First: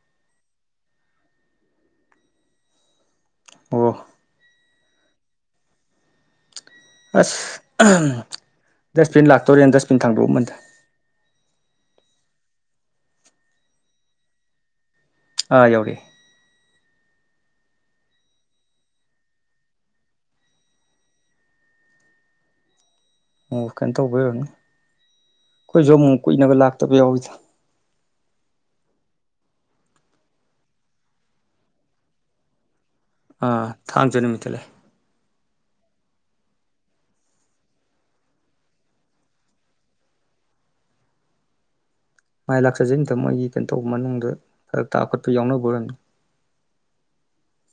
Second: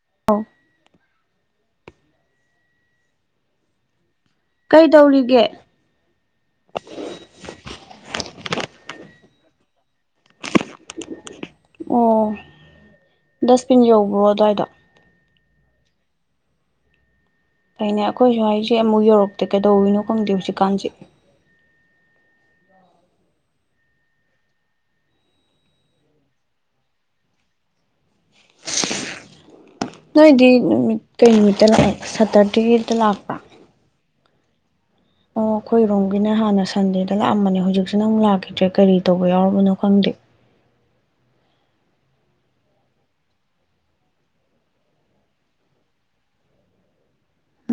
[unintelligible] ꯑꫭ ꯀꯩ ꯇꯧꯔꯤꯒꯦ ꯑꯁ ꯗꯁꯕꯤꯟ ꯂꯥꯛꯇꯣꯔꯦꯅ ꯗꯁꯕꯤꯟ ꯊꯥꯡꯗꯣꯛꯑꯃꯕꯅꯤꯗ ꯑꯣ ꯗꯁꯕꯤꯟ ꯌꯧꯕ꯭ꯔꯣ ꯑꯗꯨꯋꯥꯏꯗ ꯑꯥ ꯌꯧꯔꯛꯑꯦ ꯐꯩꯅꯦ ꯑꯩꯈꯣꯏꯁꯨ ꯍꯥꯏꯁꯦ ꯑꯃꯨꯛ ꯌꯧꯔꯛꯇꯦ ꯀꯩꯗꯧꯋꯤꯅꯣ ꯈꯪꯗꯦ ꯍꯧꯖꯤꯛꯀꯥꯟꯁꯦ ꯑꯣ ꯀꯩꯅꯣ ꯇꯧꯕꯩ ꯌꯥꯔꯝꯅꯤ ꯑꯩꯈꯣꯏꯁꯨ ꯑꯃꯨꯃꯨꯛ ꯀꯨꯏꯅꯒ ꯂꯥꯛꯇꯕ ꯌꯥꯎꯋꯦꯗ ꯅꯣꯏꯗꯤ ꯅꯨꯃꯤꯠ ꯀꯩ ꯅꯨꯃꯤꯠꯇ ꯂꯥꯛꯑꯣ ꯁꯇꯔꯗꯦꯒꯤꯗ ꯂꯥꯛꯄ꯭ꯔꯥ ꯑꯥ ꯊꯥꯡꯖ ꯅꯨꯃꯤꯠꯇ ꯂꯥꯛꯑꯦ ꯑꯣ ꯑꯩꯈꯣꯏꯔꯣꯝꯒꯤꯅ ꯍꯥꯟꯅ ꯁꯟꯗꯦꯗ ꯂꯥꯛꯑꯝꯕꯅꯦ ꯍꯧꯖꯤꯛꯁꯤꯅ ꯃꯨꯛ ꯂꯥꯛꯈꯤꯗ꯭ꯔꯦ ꯀꯔꯤ ꯇꯧꯕ ꯌꯥꯎꯨꯔꯕꯅꯣ ꯈꯪꯗꯦ ꯃꯥꯏ ꯂꯥꯛꯆꯖꯩꯅꯤꯗ ꯃꯣꯏꯒꯤ ꯀꯩꯅꯣ ꯇꯧꯕ ꯃꯅꯨꯡꯗ ꯍꯔꯛꯇ ꯈꫭꯠꯄ ꯌꯥꯎꯅꯕꯑꫭꯏꯔꯝꯅꯤ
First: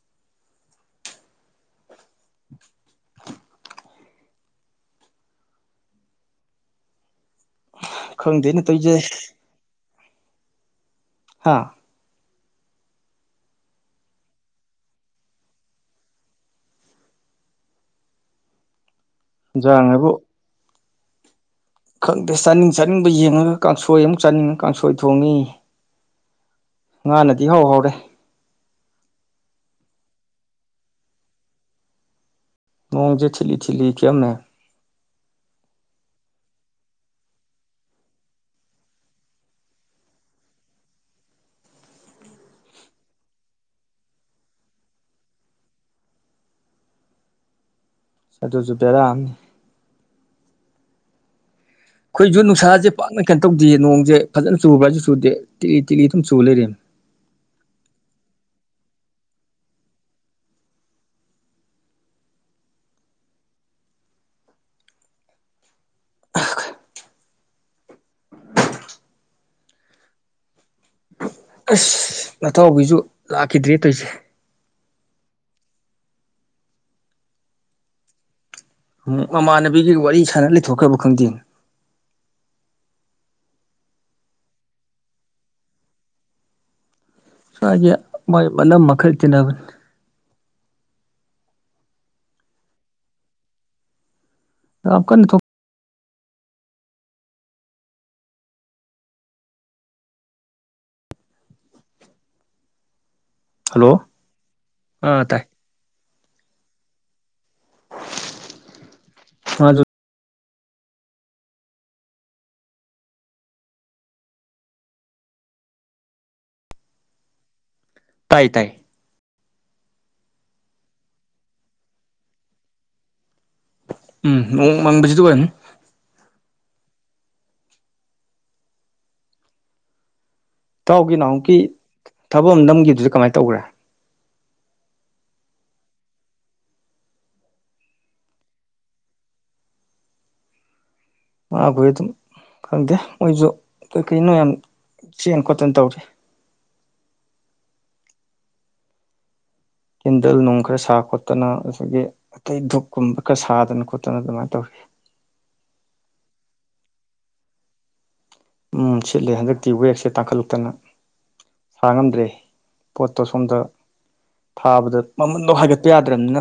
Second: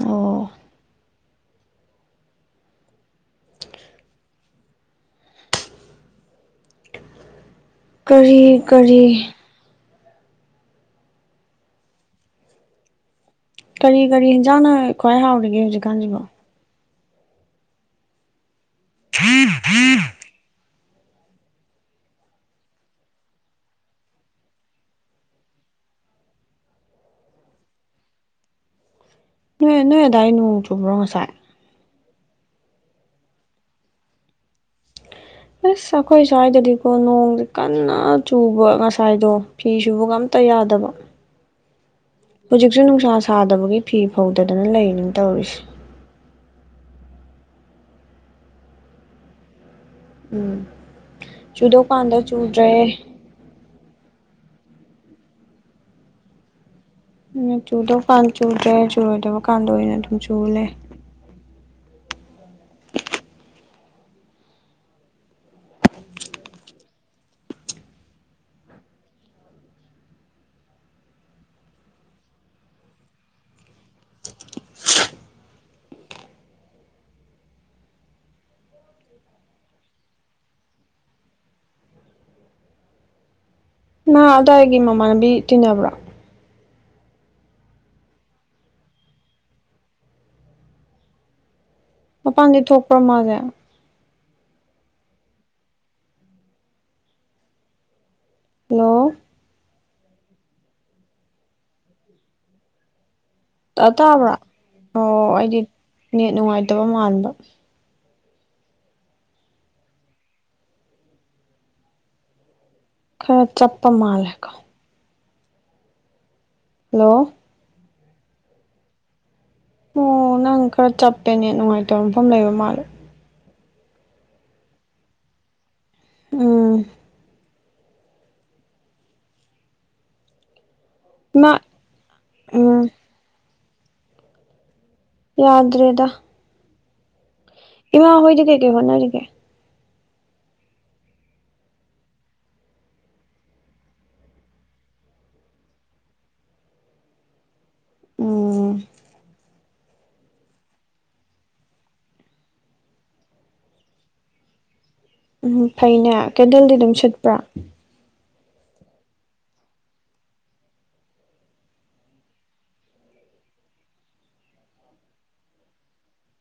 ꯑꯣ [inaudible] ꯀꯔꯤ ꯈꯪꯗꯦꯅꯦ ꯇꯧꯔꯤꯁꯦ ꯀꯔꯤ ꯍꯥꯥ ꯀꯔꯤ ꯀꯔꯤ ꯍꯦꯟꯖꯥꯡꯅ ꯈ꯭ꯋꯥꯏ ꯍꯥꯎꯔꯤꯒꯦ ꯍꯧꯖꯤꯛꯀꯥꯟꯁꯤꯕꯣ ꯏꯟꯖꯥꯡ ꯍꯥꯏꯕꯨ [inaudible] ꯈꯪꯗꯦ ꯆꯥꯅꯤꯡ ꯆꯥꯅꯤꯡꯕ ꯌꯦꯡꯉꯒ ꯀꯥꯡꯁꯣꯏ ꯑꯃꯨꯛ ꯆꯥꯅꯤꯡꯉ ꯀꯥꯡꯁꯣꯏ ꯊꯣꯡꯉꯤ ꯉꯥꯅꯗꯤ ꯏꯍꯧ ꯍꯧꯔꯦ ꯅꯣꯏ ꯅꯣꯏ ꯑꯗꯥꯏ ꯅꯣꯡ ꯆꯨꯕ꯭ꯔꯣ ꯉꯁꯥꯏ ꯃꯣꯡꯁꯦ ꯊꯤꯂꯤ ꯊꯤꯂꯤ ꯈꯤꯛꯑꯝꯅꯦ ꯑꯁ ꯑꯩꯈꯣꯏ ꯁ꯭ꯋꯥꯏꯗꯗꯤꯀꯣ ꯅꯣꯡꯗꯤ ꯀꯟꯅ ꯆꯨꯕ ꯉꯁꯥꯏꯗꯣ ꯐꯤꯁꯤꯕꯨ ꯑꯝꯇ ꯌꯥꯗꯕ ꯍꯧꯖꯤꯛꯁꯨ ꯅꯨꯡꯁꯥ ꯁꯥꯗꯕꯒꯤ ꯐꯤ ꯐꯧꯗꯗꯅ ꯂꯩꯅꯤ ꯇꯧꯔꯤꯁꯦ ꯁꯗꯁꯨꯨꯕꯦꯔꯥꯝꯅꯤ ꯎꯝ ꯆꯨꯗꯣ ꯑꯩꯈꯣꯏꯁꯨ ꯅꯨꯡꯁꯥꯁꯦ ꯄꯥꯛꯅ ꯀꯩꯅꯣ ꯇꯧꯗꯦꯌꯦ ꯅꯣꯡꯁꯦ ꯐꯖꯅ ꯆꯨꯕ꯭ꯔꯥꯁꯨ ꯆꯨꯗꯦ ꯇꯤꯛꯂꯤ ꯇꯤꯛꯂꯤ ꯑꯗꯨꯝ ꯆꯨ ꯂꯩꯔꯤ ꯆꯨꯗꯕ ꯀꯥꯟ ꯆꯨꯗ꯭ꯔꯦ ꯆꯨꯨꯔꯣꯏꯗꯕ ꯀꯥꯟꯗ ꯑꯣꯏꯅ ꯑꯗꯨꯝ ꯆꯨ ꯂꯩꯔꯦ ꯑꯁ ꯅꯇꯥꯎꯕꯤꯁꯨ ꯂꯥꯛꯈꯤꯗ꯭ꯔꯦ ꯇꯧꯁꯦ ꯎꯝ ꯃꯃꯥꯟꯅꯕꯤꯒꯤ ꯋꯥꯔꯤ ꯁꯥꯟꯅ ꯂꯩꯊꯣꯛꯈ꯭ꯔꯕ ꯈꯪꯗꯦꯅꯦ ꯃꯥ ꯑꯗꯨꯋꯥꯏꯒꯤ ꯃꯃꯥꯟꯅꯕꯤ ꯇꯤꯟꯅꯕ꯭ꯔꯣ ꯁꯦ ꯃꯥꯏ ꯃꯅꯝꯃ ꯈꯧ ꯇꯤꯟꯕꯅꯤ ꯃꯄꯥꯟꯗꯤ ꯊꯣꯛꯄ꯭ꯔꯥ ꯃꯥꯁꯦ ꯌꯥꯝ ꯀꯟꯅ ꯊꫭꯛ ꯍꯜꯂꯣ ꯇ ꯍꯜꯂꯣ ꯇꯥꯕ꯭ꯔꯥ ꯑꯥ ꯑꯣ ꯇꯥꯏ ꯑꯩꯗꯤ ꯅꯦꯠ ꯅꯨꯡꯉꯥꯏꯇꯕ ꯃꯥꯟꯕ [unintelligible] ꯈꯔ ꯆꯞꯄ ꯃꯥꯂꯦꯀꯣ ꯍꯜꯂꯣ ꯇꯥꯏ ꯇꯥꯏ ꯑꯣ ꯅꯪ ꯈꯔ ꯆꯞꯄ ꯅꯦꯠ ꯅꯨꯡꯉꯥꯏꯇꯕ ꯃꯐꯝ ꯂꯩꯕ ꯃꯥꯜꯂꯦ ꯎꯝ ꯅꯣꯡ ꯃꯥꯡꯕꯖꯤꯗ ꯑꯥꯏꯔꯝꯅꯤ ꯎꯝ ꯏꯇꯍꯥꯎꯒꯤ ꯏꯃꯥ ꯅꯅꯥꯍꯨꯛꯀꯤ ꯊꯕꯛ ꯑꯃ ꯎꯝ ꯅꯝꯈꯤꯕꯗꯨꯁꯨ ꯀꯃꯥꯏꯅ ꯇꯧꯈ꯭ꯔꯦ ꯌꯥꯗ꯭ꯔꯦꯗ ꯏꯃꯥ ꯍꯣꯏꯗꯤ ꯀꯩ ꯀꯩ ꯍꯣꯠꯅꯔꯤꯒꯦ ꯃꯥꯈꯣꯏ ꯑꯗꯨꯝ ꯈꯪꯗꯦ ꯃꯣꯏꯁꯨ ꯀꯩ ꯀꯔꯤꯅꯣ ꯌꯥꯝ ꯆꯦꯟ ꯈꯣꯠꯇꯅ ꯇꯧꯔꯤ ꯎꯝ ꯀꯦꯟꯗꯜ ꯅꯨꯡ ꯈꯔ ꯁꯥ ꯈꯣꯠꯇꯅ ꯑꯗꯒꯤ ꯑꯇꯩ ꯙꯨꯞ ꯀꯨꯝꯕ ꯈꯔ ꯁꯥꯗꯅ ꯈꯣꯠꯇꯅ ꯑꯗꯨꯃꯥꯏꯅ ꯇꯧꯔꯤ ꯎꯝ ꯐꯩꯅꯦ ꯀꯦꯟꯗꯜꯗꯤ ꯑꯗꯨꯝ ꯁꯤꯠꯄ꯭ꯔꯥ ꯎ ꯁꯤꯠꯂꯦ ꯍꯟꯗꯛꯇꯤ ꯋꯦꯛꯁꯦ ꯇꯥꯡꯈꯠꯂꯛꯇꯅ ꯍꯥꯡꯉꯝꯗ꯭ꯔꯦ ꯄꯣꯠꯇꯣ ꯁꯣꯝꯗ ꯊꯥꯕꯗ ꯃꯃꯟꯗꯣ ꯍꯥꯏꯒꯠꯄ ꯌꯥꯗ꯭ꯔꯕꯅꯤꯅ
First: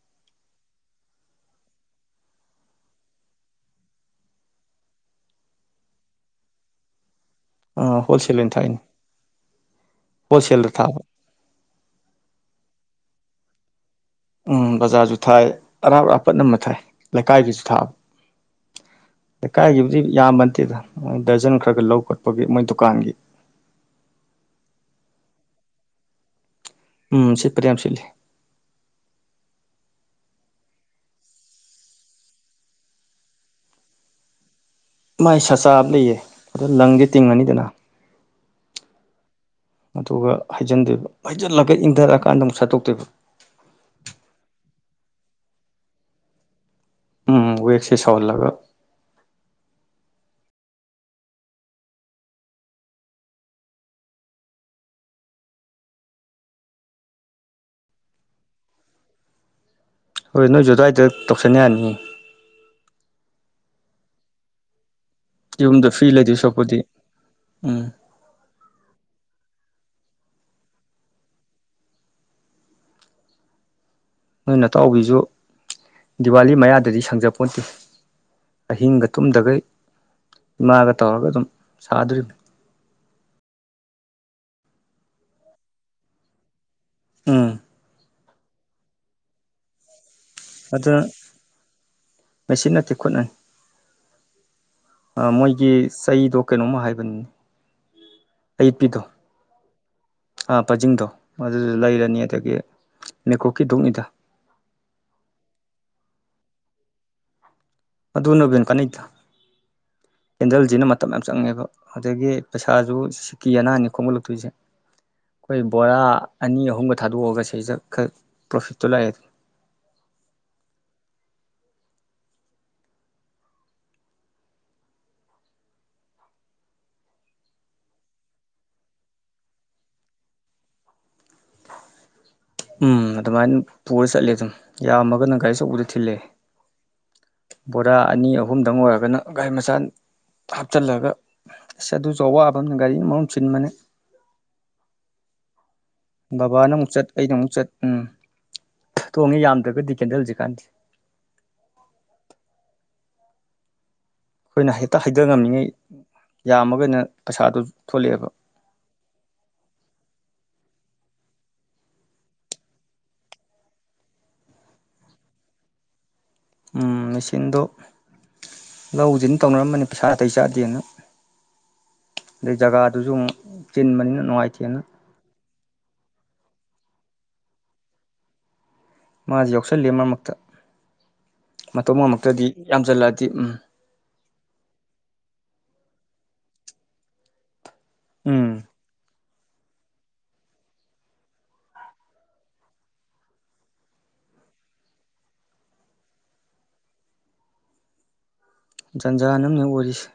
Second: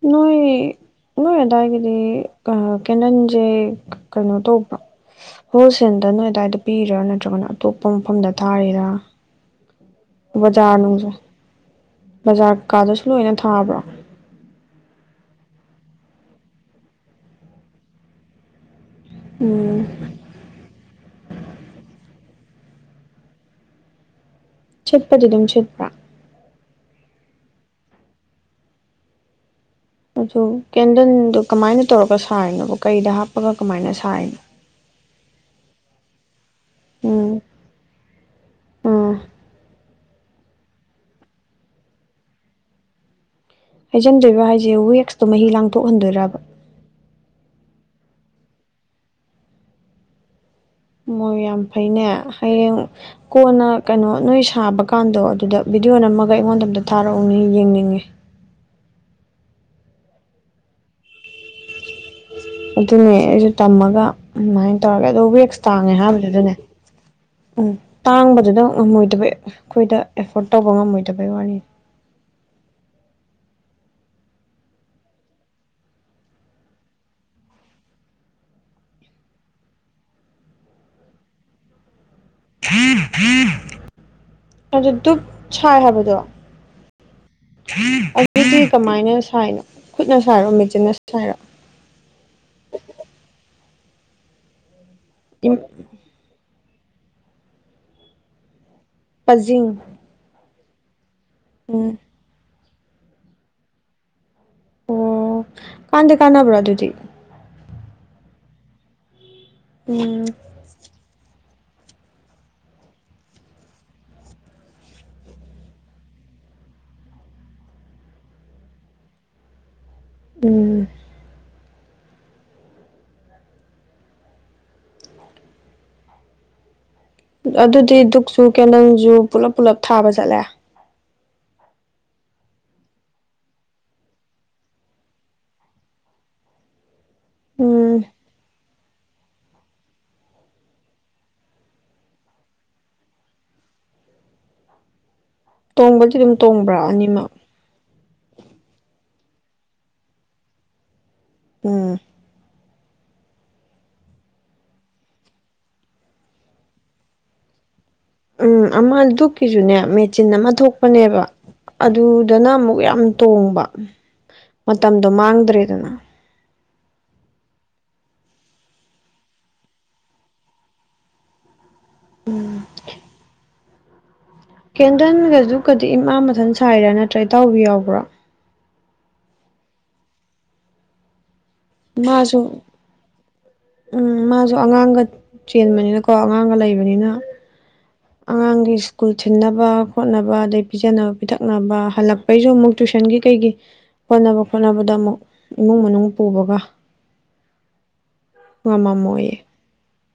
ꯅꯣꯏ ꯅꯣꯏ ꯑꯗꯥꯏꯒꯤꯗꯤ ꯀꯦꯅꯟꯁꯦ ꯀꯩꯅꯣ ꯇꯧꯕ꯭ꯔꯣ ꯍꯣꯜꯁꯦꯜꯗ ꯅꯣꯏ ꯑꯗꯨꯗꯥꯋꯥꯏꯗ ꯄꯤꯔꯤꯔꯥ ꯅꯠꯇ꯭ꯔꯒꯅ ꯑꯇꯣꯞꯄ ꯃꯐꯝꯗ ꯍꯣꯜꯁꯦꯜ ꯑꯣꯏꯅ ꯊꯥꯏꯅꯤ ꯊꯥꯔꯤꯔꯥ ꯍꯣꯜꯁꯦꯜꯗ ꯕꯖꯥꯔ ꯊꯥꯕ ꯅꯨꯡꯁ ꯕꯖꯥꯔ ꯀꯥꯗꯁꯨ ꯂꯣꯏꯅ ꯊꯥꯕ꯭ꯔꯣ ꯎꯝ ꯕꯖꯥꯔꯁꯨ ꯊꯥꯏ ꯑꯔꯥꯞ ꯑꯔꯥꯄꯠ ꯑꯃ ꯊꯥꯏ ꯂꯩꯀꯥꯏꯒꯤꯁꯨ ꯊꯥꯕ ꯎꯝ ꯂꯩꯀꯥꯏꯒꯤꯕꯨꯗꯤ ꯌꯥꯝꯃꯟꯗꯦꯗ ꯗꯔꯖꯟ ꯈꯔ ꯈꯔ ꯂꯧ ꯈꯣꯠꯄꯒꯤ ꯃꯣꯏ ꯗꯨꯀꯥꯟꯒꯤ ꯁꯤꯠꯄꯗꯤ ꯑꯗꯨꯝ ꯆꯠꯄ꯭ꯔꯥ ꯎꯝ ꯁꯤꯄꯔꯤ ꯌꯥꯝ ꯁꯤꯦꯂꯜꯂꯤ ꯑꯗꯨ ꯀꯦꯟꯗꯜꯗꯨꯣ ꯀꯃꯥꯏꯅ ꯇꯧꯔꯒ ꯁꯥꯔꯤꯅꯣꯕ ꯀꯩꯗ ꯍꯥꯞꯄꯒ ꯀꯃꯥꯏꯅ ꯁꯔꯤꯅꯣ ꯃꯥꯏ ꯁꯆꯥꯕ ꯂꯩꯑ ꯑꯗ ꯂꯪꯁꯦ ꯎꯝ ꯇꯤꯡꯉꯅꯤꯗꯅ ꯎꯝ ꯑꯗꯨꯒ ꯍꯩꯖꯤꯟꯗꯦꯕ ꯍꯩꯖꯤꯜꯂꯒ ꯏꯪꯊꯔꯛꯑꯀꯥꯟꯗ ꯑꯃꯨꯛ ꯁꯠꯇꯣꯛꯇꯦꯕ ꯍꯩꯖꯤꯟꯗꯣꯏꯕ ꯍꯥꯏꯁꯦ ꯋꯦꯛꯁꯇꯣ ꯃꯍꯤ ꯂꯥꯡꯊꯣꯛꯍꯟꯗꯣꯏꯔꯕ ꯎꯝ ꯋꯦꯛꯁꯦ ꯁꯧꯍꯜꯂꯒ ꯃꯣꯏꯌꯥꯝꯐꯩꯅꯦ ꯍꯌꯦꯡ ꯀꯣꯟꯅ ꯀꯩꯅꯣ ꯅꯣꯏ ꯁꯥꯕ ꯀꯥꯟꯗꯣ ꯑꯗꯨꯗ ꯕꯤꯗꯤꯑꯣ ꯅꯝꯃꯒ ꯑꯩꯉꯣꯟꯗ ꯑꯝꯗ ꯊꯥꯔꯛꯎꯅꯤ ꯌꯦꯡꯅꯤꯡꯉꯤ ꯍꯣꯏ ꯅꯣꯏꯁꯨ ꯑꯗꯨ꯭ꯋꯥꯏꯗ ꯇꯧꯁꯟ ꯌꯥꯅꯤ ꯑꯗꯨꯅꯦ ꯑꯩꯁꯨ ꯇꯝꯃꯒ ꯑꯗꯨꯃꯥꯏꯅ ꯇꯧꯔꯒꯦꯗꯧꯕꯋ ꯌꯨꯝꯗ ꯇꯥꯡꯉꯦ ꯐ꯭ꯔꯤ ꯍꯥꯏꯕꯗꯨ ꯂꯩꯗꯣꯏ ꯑꯗꯨꯅꯦ ꯁꯔꯨꯛꯄꯨꯗꯤ ꯎꯝ ꯇꯥꯡꯕꯗꯨꯗ ꯉꯝꯃꯣꯏꯗꯕ ꯑꯩꯈꯣꯏꯗ ꯑꯦꯐꯣꯔꯠ ꯇꯧꯕ ꯉꯝꯃꯣꯏꯗꯕꯩ ꯋꯥꯔꯤꯅꯤ ꯅꯣꯏ ꯑꯇꯥꯎꯕꯤꯁꯨ ꯗꯤꯋꯥꯂꯤ ꯃꯌꯥꯗꯗꯤ ꯁꯪꯖꯄꯣꯟꯠꯇꯦ ꯑꯍꯤꯡꯒ ꯇꯨꯝꯗꯈꯩ ꯏꯃꯥꯒ ꯇꯧꯔꯒ ꯑꯗꯨꯝ ꯁꯥꯗꯣꯔꯤꯕꯅꯤ ꯑꯗꯨꯗ ꯗꯨꯞ ꯁꯥꯏ ꯍꯕꯗꯣ ꯎꯝ ꯑꯗꯨꯗꯤ ꯀꯃꯥꯏꯅ ꯁꯥꯏꯅꯣ ꯈꯨꯠꯅ ꯁꯥꯏꯔꯣ ꯃꯦꯆꯤꯟꯅ ꯁꯥꯏꯔꯣ ꯃꯦꯆ ꯅꯠꯇꯦ ꯈꯨꯠꯅꯩ ꯃꯣꯏꯒꯤ ꯆꯩꯗꯣ ꯀꯩꯅꯣꯝꯃ ꯍꯥꯏꯕꯅꯤ ꯑꯌꯠꯄꯤꯗꯣ ꯄꯖꯤꯤꯡ ꯄꯖꯤꯡꯗꯣ ꯑꯗꯨꯁꯨ ꯂꯩꯔꯅꯤ ꯑꯗꯒꯤ ꯅꯦꯀꯣꯛꯀꯤ ꯣꯛꯅꯤꯗ ꯑꯣ ꯀꯥꯟꯗꯦ ꯀꯥꯟꯅꯕ꯭ꯔꯣ ꯑꯗꯨꯗꯤ ꯃꯅꯣꯕꯅ ꯀꯅꯤꯠꯇ ꯎꯝ ꯀꯦꯟꯗꯜꯁꯤꯅ ꯃꯇꯝ ꯌꯥꯝ ꯆꯪꯉꯦꯕ ꯑꯗꯒꯤ ꯄꯩꯁꯥꯁꯨ ꯁꯤꯀꯤ ꯑꯅꯥꯅꯤ ꯈꯣꯝꯒꯠꯂꯛꯇꯣꯏꯁꯦ ꯑꯩꯈꯣꯏ ꯕꯣꯔꯥ ꯑꯅꯤ ꯑꯍꯨꯝꯒ ꯊꯥꯗꯣꯛꯑꯒ ꯁꯤꯗ ꯈꯔ ꯄ꯭ꯔꯣꯐꯤꯠꯇꯨ ꯂꯥꯛꯑꯦ ꯎꯝ ꯑꯗꯨꯗꯤ ꯗꯨꯛꯁꯨ ꯀꯦꯟꯗꯜꯁꯨ ꯄꯨꯂꯞ ꯄꯨꯜꯂꯞ ꯊꯥꯕ ꯆꯠꯂꯦ ꯎꯝ ꯑꯗꯨꯃꯥꯏꯅ ꯄꯨꯔ ꯆꯠꯂꯦ ꯑꯗꯨꯝ ꯌꯥꯝꯃꯒꯅ ꯒꯥꯔꯤꯁꯨꯧꯕꯗ ꯊꯤꯜꯂꯦ ꯕꯣꯔꯥ ꯎꯝ ꯑꯅꯤ ꯑꯍꯨꯝꯗꯪ ꯑꯣꯏꯔꯒꯅ ꯒꯥꯥꯏ ꯃꯆꯥ ꯍꯥꯞꯆꯤꯜꯂꯒ ꯑꯁ ꯑꯗꯨꯁꯨ ꯑꯋꯥꯕ ꯑꯃꯅ ꯒꯥꯔꯤ ꯃꯔꯣꯝ ꯆꯤꯟꯕꯅꯦ ꯇꯣꯡꯕꯗꯤ ꯑꯗꯨꯝ ꯕꯕꯥꯅ ꯇꯣꯡꯕ꯭ꯔꯥ ꯑꯃꯨꯛ ꯆꯠ ꯑꯅꯤꯃꯛ ꯑꯩꯅ ꯑꯃꯨꯛ ꯆꯠ ꯎꯝ ꯇꯣꯡꯉꯦ ꯌꯥꯝꯗ꯭ꯔꯒꯗꯤ ꯀꯦꯟꯗꯜꯁꯤꯛ ꯀꯥꯟꯁꯦ ꯎꯝ ꯑꯩꯈꯣꯏꯅ ꯍꯦꯛꯇ ꯍꯩꯊ ꯉꯝꯃꯤꯉꯩ ꯌꯥꯝꯃꯒ ꯑꯣꯏꯅ ꯄꯩꯁꯥꯗꯨ ꯊꯣꯛꯂꯛꯑꯦꯕ ꯎꯝ ꯑꯃ ꯗꯨꯛꯀꯤꯁꯨꯅꯦ ꯃꯦꯆꯤꯟ ꯑꯃ ꯊꯣꯛꯄꯅꯦꯕ ꯑꯗꯨꯗꯅ ꯑꯃꯨꯛ ꯌꯥꯝ ꯇꯣꯡꯕ ꯃꯇꯝꯗꯣ ꯃꯥꯡꯗ꯭ꯔꯦꯗꯅ ꯎꯝ ꯃꯦꯆꯤꯟꯗꯨꯣ ꯂꯧꯁꯤꯅ ꯇꯧꯅꯔꯝꯕꯅꯤ ꯄꯩꯁꯥ ꯑꯇꯩ ꯆꯥꯗꯦꯅ ꯑꯗꯩ ꯖꯒꯥꯗꯨꯁꯨ ꯑꯃꯨꯛ ꯆꯤꯟꯕꯅꯤꯅ ꯅꯨꯡꯉꯥꯏꯇꯦꯑꯅ ꯀ‌ꯦꯟꯗꯟꯒ ꯗꯨꯛꯀꯗꯤ ꯏꯃꯥ ꯃꯊꯟ ꯁꯥꯏꯔꯥ ꯅꯠꯇ꯭ꯔ ꯏꯇꯥꯎꯕꯤ ꯌꯥꯎꯕ꯭ꯔꫭ ꯃꯥꯁꯨ ꯌꯥꯎꯁꯜꯂꯤ ꯃꯔꯛ ꯃꯔꯛꯇ ꯃꯇꫭꯝ ꯉꯝꯃꯛꯇꯔꯗꯤ ꯃꯥꯁꯨ ꯌꯥꯝꯁꯤꯜꯂꯛꯑꯗꯤ ꯎꯝ ꯎꯝ ꯃꯥꯁꯨ ꯑꯉꯥꯡꯒ ꯆꯦꯟꯕꯅꯤꯅꯀꯣ ꯑꯉꯥꯡꯒ ꯂꯩꯕꯅꯤꯅ ꯎꯝ ꯑꯉꯥꯡꯗꯤ ꯏꯁ꯭ꯀꯨꯜ ꯊꯤꯟꯅꯕ ꯈꯣꯠꯅꯕ ꯑꯗꯩ ꯄꯤꯖꯅꯕ ꯄꯤꯊꯛꯅꯕ ꯍꯜꯂꯛꯄꯩꯁꯨ ꯑꯃꯨꯛ ꯇꯨꯏꯁꯟꯒꯤ ꯀꯩꯒꯤ ꯍꯣꯠꯅꯕ ꯈꯣꯠꯅꯕꯗ ꯑꯃꯨꯛ ꯏꯃꯨꯡ ꯃꯅꯨꯡ ꯄꯨꯕꯒ ꯖꯟꯖꯥꯟ ꯉꯝꯃꯝꯃꯣꯏꯌꯦ ꯑꯃꯅ‌ꯦ ꯑꯣꯏꯔꯤꯁꯦ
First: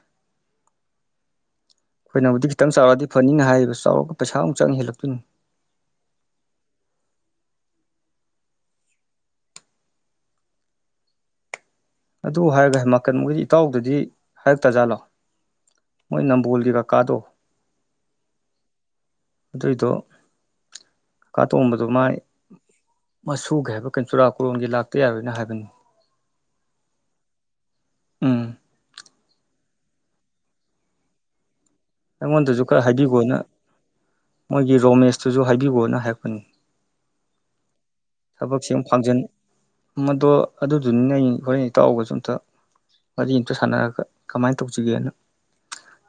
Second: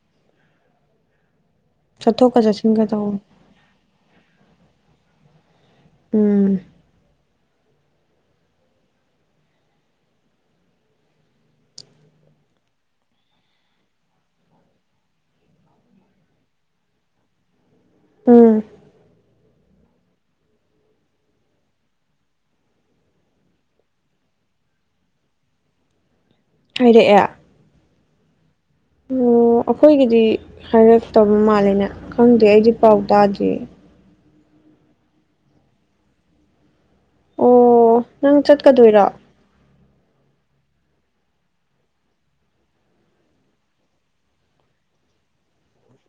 ꯆꯠꯊꯣꯛꯀ ꯑꯩꯈꯣꯏꯅꯕꯨꯛ ꯈꯤꯇꯪ ꯆꯠꯁꯤꯟꯒ ꯆꯥꯎꯔꯑꯗꯤ ꯇꯧꯕ ꯐꯅꯤꯅ ꯍꯥꯏꯔꯤꯕ ꯆꯥꯎꯔꯛ ꯄꯁꯥ ꯑꯃꯨꯛ ꯆꯪ ꯍꯦꯜꯂꯛꯇꫭꯏꯅꯤ ꯎꯝ ꯑꯗꯨ ꯍꯥꯏꯔꯒ ꯍꯥꯏꯃ ꯀ ꯍꫭꯏꯗꯤ ꯏꯇꯥꯎꯗꯗꯤ ꯍꯥꯏꯔꯛ ꯇꯥꯖꯥꯠꯂꯣ ꯃꯣꯏ ꯅꯝꯕꯣꯜꯒꯤ ꯀꯀꯥꯗꯣ ꯎꯝ ꯑꯗꯨꯏꯗꯣ ꯀꯥ ꯇꯣꯝꯕꯗꯣ ꯃꯥꯏ ꯃꯁꯨꯒꯤ ꯍꯥꯏꯕ ꯀ ꯆꯨꯔꯥꯀꯣꯔꯣꯟꯒꯤ ꯂꯥꯛꯇ ꯌꯥꯔꯣꯏꯅ ꯍꯥꯏꯕꯅꯤ ꯍꯥꯏꯔꯛꯑꯦ ꯎꯝ ꯑꯣ ꯑꯩꯈꯣꯏꯒꯤꯗꯤ ꯍꯥꯏꯔꯛꯇꯕ ꯃꯥꯜꯂꯦꯅꯦ ꯈꯪꯗꯦ ꯑꯩꯉꯣꯟꯗꯁꯨ ꯑꯩꯗꯤ ꯈꯔ ꯄꯥꯎ ꯍꯥꯏꯕꯤꯈꯣꯅ ꯇꯥꯗ꯭ꯦ ꯃꯣꯏꯒꯤ ꯔꯣꯃꯦꯁꯇꯨꯁꯨ ꯍꯥꯏꯕꯤꯒꫭꯅ ꯍꯥꯏꯔꯛꯄꯅꯤ ꯑꯣ ꯅꯪ ꯊꯕꯛꯁ‌ꯦ ꯑꯃꯨꯛ ꯆꯠꯀꯗꯣꯏꯔꯣ ꯐꯥꯡꯖꯟ ꯃꯗꯣ ꯑꯗꯨꯗꯨꯅꯤꯅꯦ ꯑꯩ ꯍꯣꯔꯦꯟ ꯏꯇꯥꯎꯒꯁꯨ ꯑꯝꯇ ꯋꯥꯔꯤ ꯑꯝꯇ ꯁꯥꯟꯅꯔꯒ ꯀꯃꯥꯏꯅ ꯇꯧꯁꯤꯒꯦꯅ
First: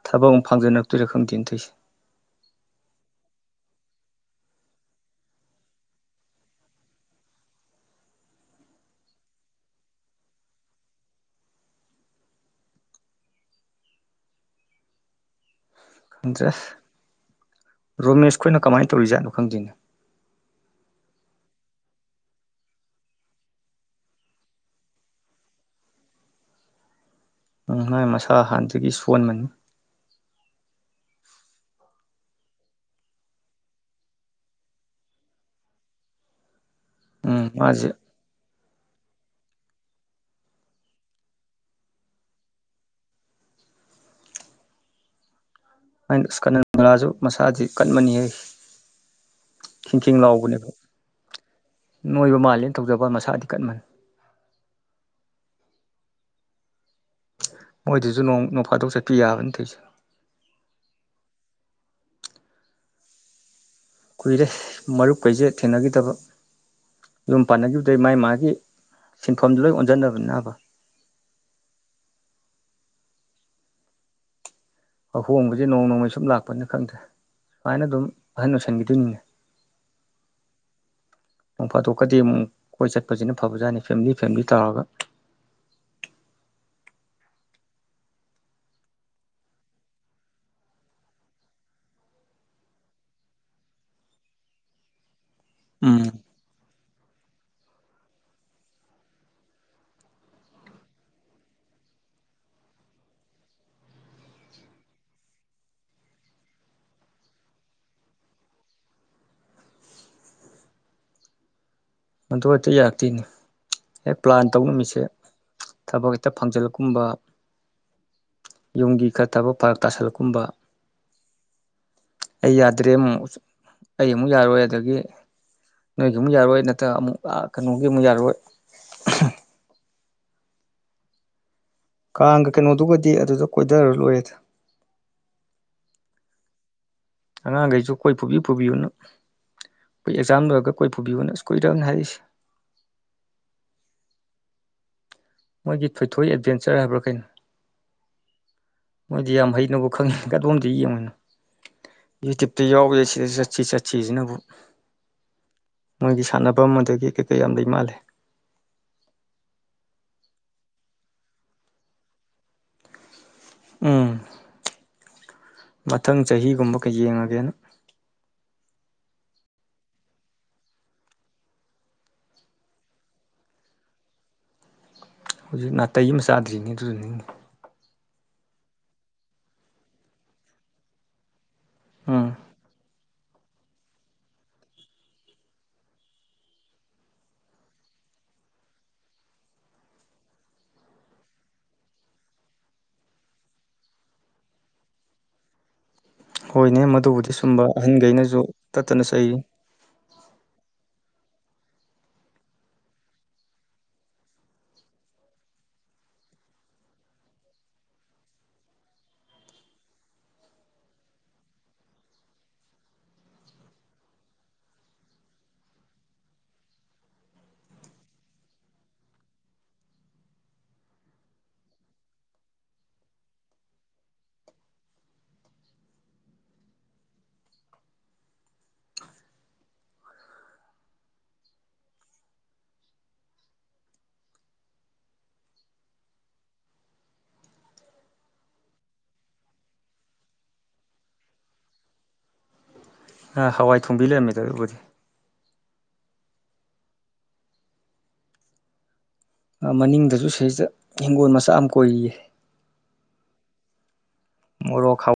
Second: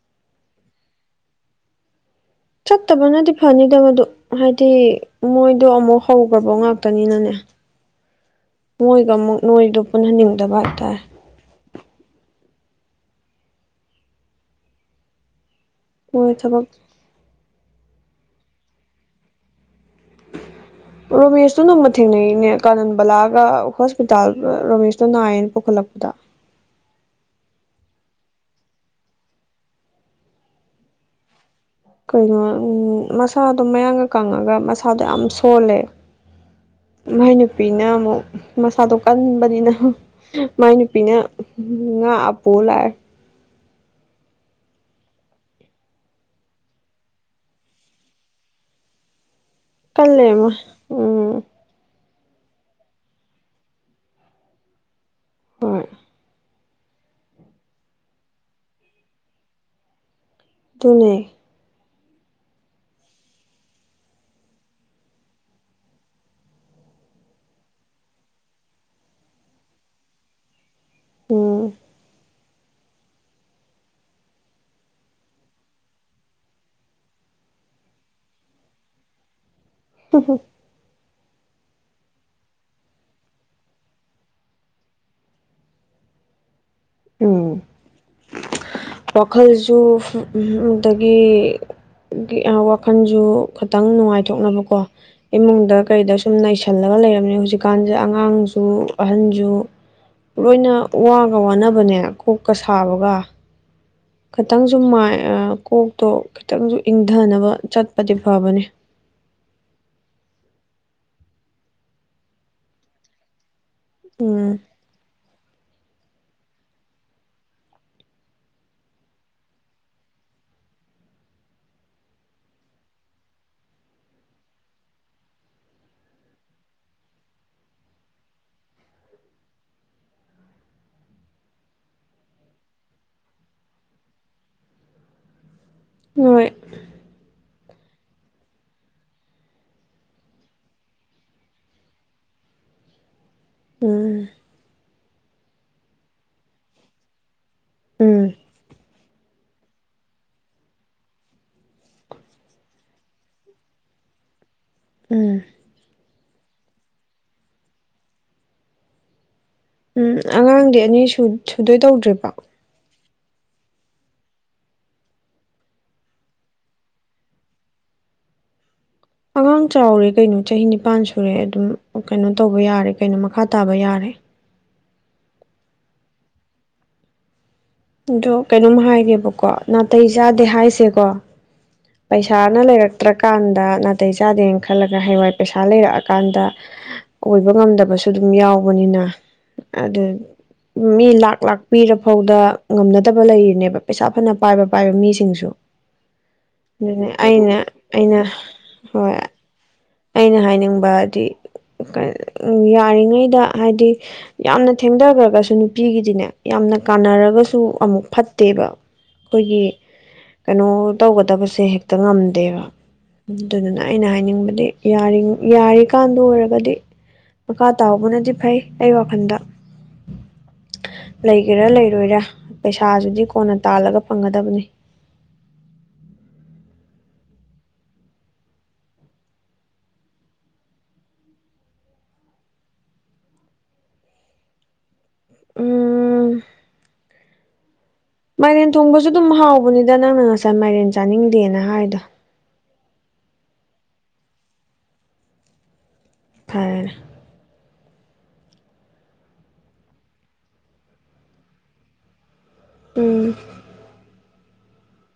ꯊꯕꯛ ꯐꯥꯡꯖꯟꯅꯔꯛꯇꯣꯏꯔ ꯈꯪꯗꯦꯅ‌ꯦ ꯇꯣꯏꯁꯦ ꯆꯠꯇꯕꯅꯗꯤ ꯐꯅꯤꯗ ꯃꯗꯨ ꯍꯥꯏꯗꯤ ꯃꯣꯏꯗꯣ ꯑꯃꯨꯛ ꯍꯧꯈ꯭ꯔꯕ ꯉꯥꯛꯇꯅꯤꯅꯅꯦ ꯃꯣꯏꯒ ꯑꯃꯨꯛ ꯅꯣꯏꯗꯣ ꯄꯨꯟꯍꯟꯅꯤꯡꯗꯕ ꯍꯥꯏꯇꯥꯔꯦ ꯃꯣꯏ ꯅꯗ꯭ꯔꯦ ꯊꯕꯛ [unintelligible] ꯔꯣꯃꯦꯁ ꯈꯣꯏꯅ ꯀꯃꯥꯏꯅ ꯇꯧꯔꯤꯖꯥꯠꯅꯣ ꯈꯪꯗꯦꯅꯦ ꯎ [unintelligible] ꯔꯣꯃꯦꯁꯇꯣ ꯅꫭꯡꯃ ꯊꯦꯡꯅꯩꯅꯦ ꯀꯥꯅꯟꯕꯂꯥꯒ ꯍꯣꯁꯄꯤꯇꯥꯜꯗ ꯔꯣꯃꯦꯁꯇꯣ ꯅꯥꯏꯌꯦꯅ ꯄꯨꯈꯠꯂꯛꯄꯗ ꯎꯝ ꯃꯥꯏ ꯃꯁꯥ ꯍꯥꯟꯅꯗꯒꯤ ꯁꯣꯟꯕꯅꯤ ꯀꯩꯅꯣ ꯎꯝ ꯃꯁꯥꯗꯣ ꯃꯌꯥꯡꯒ ꯀꯪꯉꯒ ꯃꯁꯥꯗꯣ ꯌꯥꯝ ꯁꯣꯜꯂꯦ ꯃꯥꯏ ꯎꯝ ꯅꯨꯨꯄꯤꯅ ꯃꯥꯁꯦ ꯑꯃꯨꯛ ꯃꯁꯥꯗꯣ ꯀꯟꯕꯅꯤꯅ ꯃꯥꯏ ꯅꯨꯄꯤꯅ ꯉꯥꯛꯑ ꯄꯨꯂꯥꯛꯑꯦ ꯑꯩꯅ ꯑꯁ ꯀꯟꯅꯟꯕꯂꯥꯁꯨ ꯃꯁꯥꯗꯤ ꯀꯟꯃꯅꯤꯍ‌ꯦ ꯈ‌ꯦꯡꯈ‌ꯦꯡ ꯀꯜꯂꯦ ꯃꯣꯏ ꯂꯥꯎꯕꯅꯦꯕ ꯎꯝ ꯅꯣꯏꯕ ꯃꯥꯜꯂꯦꯅ ꯇꯧꯖꯕ ꯋꯥꯅꯤꯅ ꯃꯁꯥꯗꯤ ꯀꯟꯕꯅꯤ ꯍꯣꯏ ꯃꯣꯏꯗꯁꯨ ꯅꯣꯡ ꯅꯣꯡꯐꯥꯗꯣꯛ ꯆꯠꯄꯤ ꯌꯥꯕꯅ ꯇꯧꯁꯦ ꯑꯗꯨꯅꯦ ꯀꯨꯏꯔꯦ ꯃꯔꯨꯞ ꯀꯩꯁꯦ ꯊꯦꯡꯅꯈꯤꯗꯕ ꯌꯨꯝ ꯄꯥꯟꯅꯈꯤꯕꯗꯩ ꯃꯥꯏ ꯃꯥꯒꯤ ꯁꯤꯟꯐꯝꯗꯨ ꯂꯣꯏ ꯑꯣꯟꯁꯤꯟꯅꯕꯅꯤꯅꯕ ꯎꯝ ꯑꯍꯣꯡꯕꯁꯦ ꯅꯣꯡ ꯅꯣꯡꯃꯒꯤ ꯁꯨꯝ ꯂꯥꯛꯄꯅꯤ ꯈꯪꯗ‌ꯦ ꯁꯨꯃꯥꯏꯅ ꯑꯗꯨꯝ ꯑꯍꯟ ꯑꯣꯏꯁꯤꯟꯈꯤꯗꯣꯏꯅꯤꯅꯦ ꯎꯍꯣ [unintelligible] ꯅꯣꯡ ꯐꯥꯗꯣꯛꯀꯗꯤ ꯑꯃꯨꯛ ꯀꯣꯏ ꯆꯠꯄꯁꯤꯅ ꯐꯕꯖꯥꯠꯅꯤ ꯐꯦꯃꯤꯂꯤ ꯐꯦꯃꯤꯂꯤ ꯇꯥꯔꯒ ꯎꯝ ꯋꯥꯈꯜꯁꯨ [unintelligible] ꯇꯒꯤ ꯋꯥꯈꯜꯁꯨ ꯈꯇꯪ ꯅꯨꯡꯉꯥꯏꯊꯣꯛꯅꯕꯀꯣ ꯏꯃꯨꯡꯗ ꯀꯩꯗꯁꯨ ꯁꯨꯝ ꯅꯩꯁꯜꯂꯒ ꯂꯩꯔꯝꯃꯦ ꯍꯧꯖꯤꯛꯀꯥꯟꯁꯦ ꯑꯉꯥꯡꯁꯨ ꯑꯍꯟꯁꯨ ꯂꯣꯏꯅ ꯋꯥꯒ ꯋꯥꯅꯕꯅꯦ ꯀꯣꯛꯀ ꯁꯥꯕꯒ ꯈꯇꯪꯁꯨ ꯃꯥꯏ ꯑ ꯀꯣꯛꯇꯣ ꯈꯤꯇꯪꯁꯨ ꯏꯪꯙꯅꯕ ꯆꯠꯄꯗꯤ ꯐꯕꯅꯦ ꯑꯗꯨ ꯍꯦꯛꯇ ꯌꯥꯔꯛꯇꯦꯅꯦ ꯍꯦꯛ ꯄ꯭ꯂꯥꯟ ꯎꯝ ꯇꯧꯅꯨꯃꯤꯁꯦ ꯊꯕꯛ ꯍꯦꯛꯇ ꯐꯪꯖꯜꯂꯛꯀꯨꯝꯕꯊꯡ ꯌꯨꯝꯒꯤ ꯈꯔꯔ ꯊꯕꯛ ꯐꯥꯔꯛ ꯇꯥꯁꯜꯂꯛꯀꯨꯝꯕ ꯑꯩ ꯌꯥꯗ꯭ꯔꯦ ꯑꯃꯨꯛ ꯑꯩ ꯑꯃꯨꯛ ꯌꯥꯔꯣꯏ ꯑꯗꯒꯤ ꯅꯣꯏꯒꯤꯃꯨꯛ ꯌꯥꯔꯣꯏ ꯅꯠꯇ ꯑꯃꯨꯛ ꯑ ꯀꯅꯣꯒꯤ ꯑꯃꯨꯛ ꯌꯥꯔꯑꯣꯏ ꯀꯥꯡꯒ ꯀꯩꯅꯣꯗꯨꯒꯗꯤ ꯑꯗꯨꯗ ꯀꯣꯏꯗꯔ ꯂꯣꯏꯔꯦꯗ ꯍꯣꯏ ꯑꯉꯥꯡꯈꯩꯁꯨ ꯀꯣꯏ ꯄꯨꯕꯤ ꯄꯨꯕꯤꯌꯨꯅ ꯑꯣꯏ ꯑꯦꯛꯖꯥꯝ ꯂꯣꯏꯔꯒ ꯀꯣꯏ ꯄꯨꯕꯤꯌꯨꯅ ꯏꯁ ꯀꯨꯏꯔꯝꯅꯤ ꯍꯥꯏꯔꯛꯏꯁꯤ꯫ ꯎꯝ ꯃꯣꯏꯒꯤ ꯊꯣꯏꯊꯣꯏ ꯑꯦꯗꯚꯦꯟꯆꯔ ꯍꯥꯏꯕ꯭ꯔꯥ ꯀꯩꯅꯣ ꯎꯝ ꯃꯣꯏꯗꯤ ꯌꯥꯝ ꯍꯩꯅꯕꯨ ꯈꯪꯉꯤ ꯀꯗꯣꯝꯗꯩ ꯌꯦꯡꯉꯨꯏꯅꯣ ꯌꯨꯇ꯭ꯌꯨꯕꯇ ꯌꯥꯎꯑꯦ ꯁꯤꯗ ꯆꯠꯁꯤ ꯆꯠꯁꯤ ꯆꯠꯁꯤꯖꯤꯅꯕꯨ ꯎꯝ ꯃꯣꯏꯒꯤ ꯁꯥꯟꯅꯕꯝ ꯑꯗꯒꯤ ꯀꯩ ꯀꯩ ꯌꯥꯝ ꯂꯩ ꯃꯥꯜꯂꯦ ꯎꯝ ꯑꯉꯥꯡꯗꯤ ꯑꯅꯤ ꯁꯨ ꯁꯨꯗꯣꯏ ꯇꯧꯗ꯭ꯔꯤꯕꯣ ꯎꯝ ꯃꯊꯪ ꯆꯍꯤꯒꯨꯝꯕꯀ ꯌꯦꯡꯉꯒꯦꯅ ꯑꯉꯥꯡ ꯆꯥꯎꯔꯦ ꯀꯩꯅꯣ ꯆꯍꯤ ꯅꯤꯄꯥꯟ ꯁꯨꯔꯦ ꯑꯗꯨꯝ ꯀꯩꯅꯣ ꯇꯧꯕ ꯌꯥꯔꯦ ꯀꯩꯅꯣ ꯃꯈꯥ ꯇꯥꯕ ꯌꯥꯔꯦ ꯍꯨꯖꯤꯛ ꯅꯥꯇꯩ ꯑꯃ ꯆꯥꯗ꯭ꯔꯤꯅꯦ ꯑꯗꯨꯗꯅꯤꯅꯦ ꯑꯗꯣ ꯀꯩꯅꯣꯝ ꯍꯥꯏꯒꯦꯕꯀꯣ ꯅꯥꯇꯩ ꯆꯥꯗꯦ ꯍꯥꯏꯁꯦꯀꯣ ꯎꯝ ꯄꯩꯁꯥꯅ ꯂꯩꯔꯛꯇ꯭ꯔꯛ ꯀꯥꯟꯗ ꯅꯥꯇꯩ ꯆꯥꯗꯦꯅ ꯈꯜꯂꯒ ꯍꯌꯦꯡꯋꯥꯏ ꯄꯩꯁꯥ ꯂꯩꯔꯛꯑꯀꯥꯟꯗ ꯑꯣꯏꯕ ꯉꯝꯗꯕꯁꯨ ꯑꯗꯨꯝ ꯌꯥꯎꯕꯅꯤꯅ ꯑꯗꯨ ꯃꯤ ꯂꯥꯛ ꯂꯥꯛ ꯄꯤꯔꯐꯥꯎꯗ ꯉꯝꯅꯗꯕ ꯂꯩꯔꯤꯅꯦꯕ ꯄꯩꯁꯥ ꯐꯅ ꯄꯥꯏꯕ ꯄꯥꯏꯕ ꯃꯤꯁꯤꯡꯁꯨ ꯍꯣꯏꯅꯦ ꯑꯗꯨꯅꯦ ꯃꯗꯨꯕꯨꯗꯤ ꯑꯩꯅ ꯁꯨꯝꯕ ꯑꯩꯅ ꯑꯍꯟꯈꯩꯅꯁꯨ ꯇꯠꯇꯅ ꯍꯣꯏ ꯆꯩꯔꯤ ꯑꯩꯅ ꯍꯥꯏꯅꯤꯡꯕꯗꯤ ꯌꯥꯔꯤꯉꯩꯗ ꯍꯥꯏꯗꯤ ꯌꯥꯝꯅ ꯊꯦꯡꯗꯒ꯭ꯔꯒꯁꯨ ꯅꯨꯄꯤꯒꯤꯗꯤꯅꯦ ꯌꯥꯝꯅ ꯀꯥꯟꯅꯔꯒꯁꯨ ꯑꯃꯨꯛ ꯐꯠꯇꯦꯕ ꯈꯣꯏꯒꯤ ꯀꯩꯅꯣ ꯇꯧꯒꯗꯕꯁꯦ ꯍꯦꯛꯇ ꯉꯝꯗꯦꯕ ꯑꯗꯨꯗꯨꯅ ꯑꯩꯅ ꯍꯥꯏꯅꯤꯡꯕꯗꯤ ꯌꯥꯔꯤꯡ ꯌꯥꯔꯤꯀꯥꯟꯗ ꯑꯣꯏꯔꯒꯗꯤ ꯃꯈꯥ ꯇꯥꯍꯧꯕꯅꯗꯤ ꯐꯩ ꯑꯩ ꯋꯥꯈꯟꯗ ꯂꯩꯒꯦꯔꯥ ꯂꯩꯔꯣꯏꯔꯥ ꯄꯩꯁꯥꯖꯤꯗꯤ ꯀꯣꯟꯅ ꯇꯥꯜꯂꯒ ꯐꯪꯒꯗꯕꯅꯤ ꯎꯝ ꯃꯥꯏꯔꯦꯟ ꯊꯣꯡꯕꯁꯨ ꯑꯗꯨꯝ ꯍꯥꯎꯕꯅꯤꯗ ꯅꯪꯅ ꯉꯁꯥꯏ ꯃꯥꯏꯔꯦꯟ ꯆꯥꯅꯤꯡꯗꯦꯅ ꯍꯥꯔꯤꯗꯣ ꯍ ꯍꯋꯥꯏ ꯊꯣꯡꯕꯤ ꯂꯩꯔꯝꯃꯦꯗ ꯑꯗꯨꯕꯨꯗꯤ ꯐꯔꯦꯅꯦ ꯑ ꯃꯅꯤꯡꯗꯁꯨ ꯁꯤꯗꯩꯩ ꯁꯤꯗꯥ ꯍꯤꯡꯒꯣꯟ ꯃꯆꯥ ꯑꯃ ꯀꯣꯏꯔꯤꯌꯦ ꯎꯝ ꯃꯣꯔꯣꯛ ꯈꯥꯎ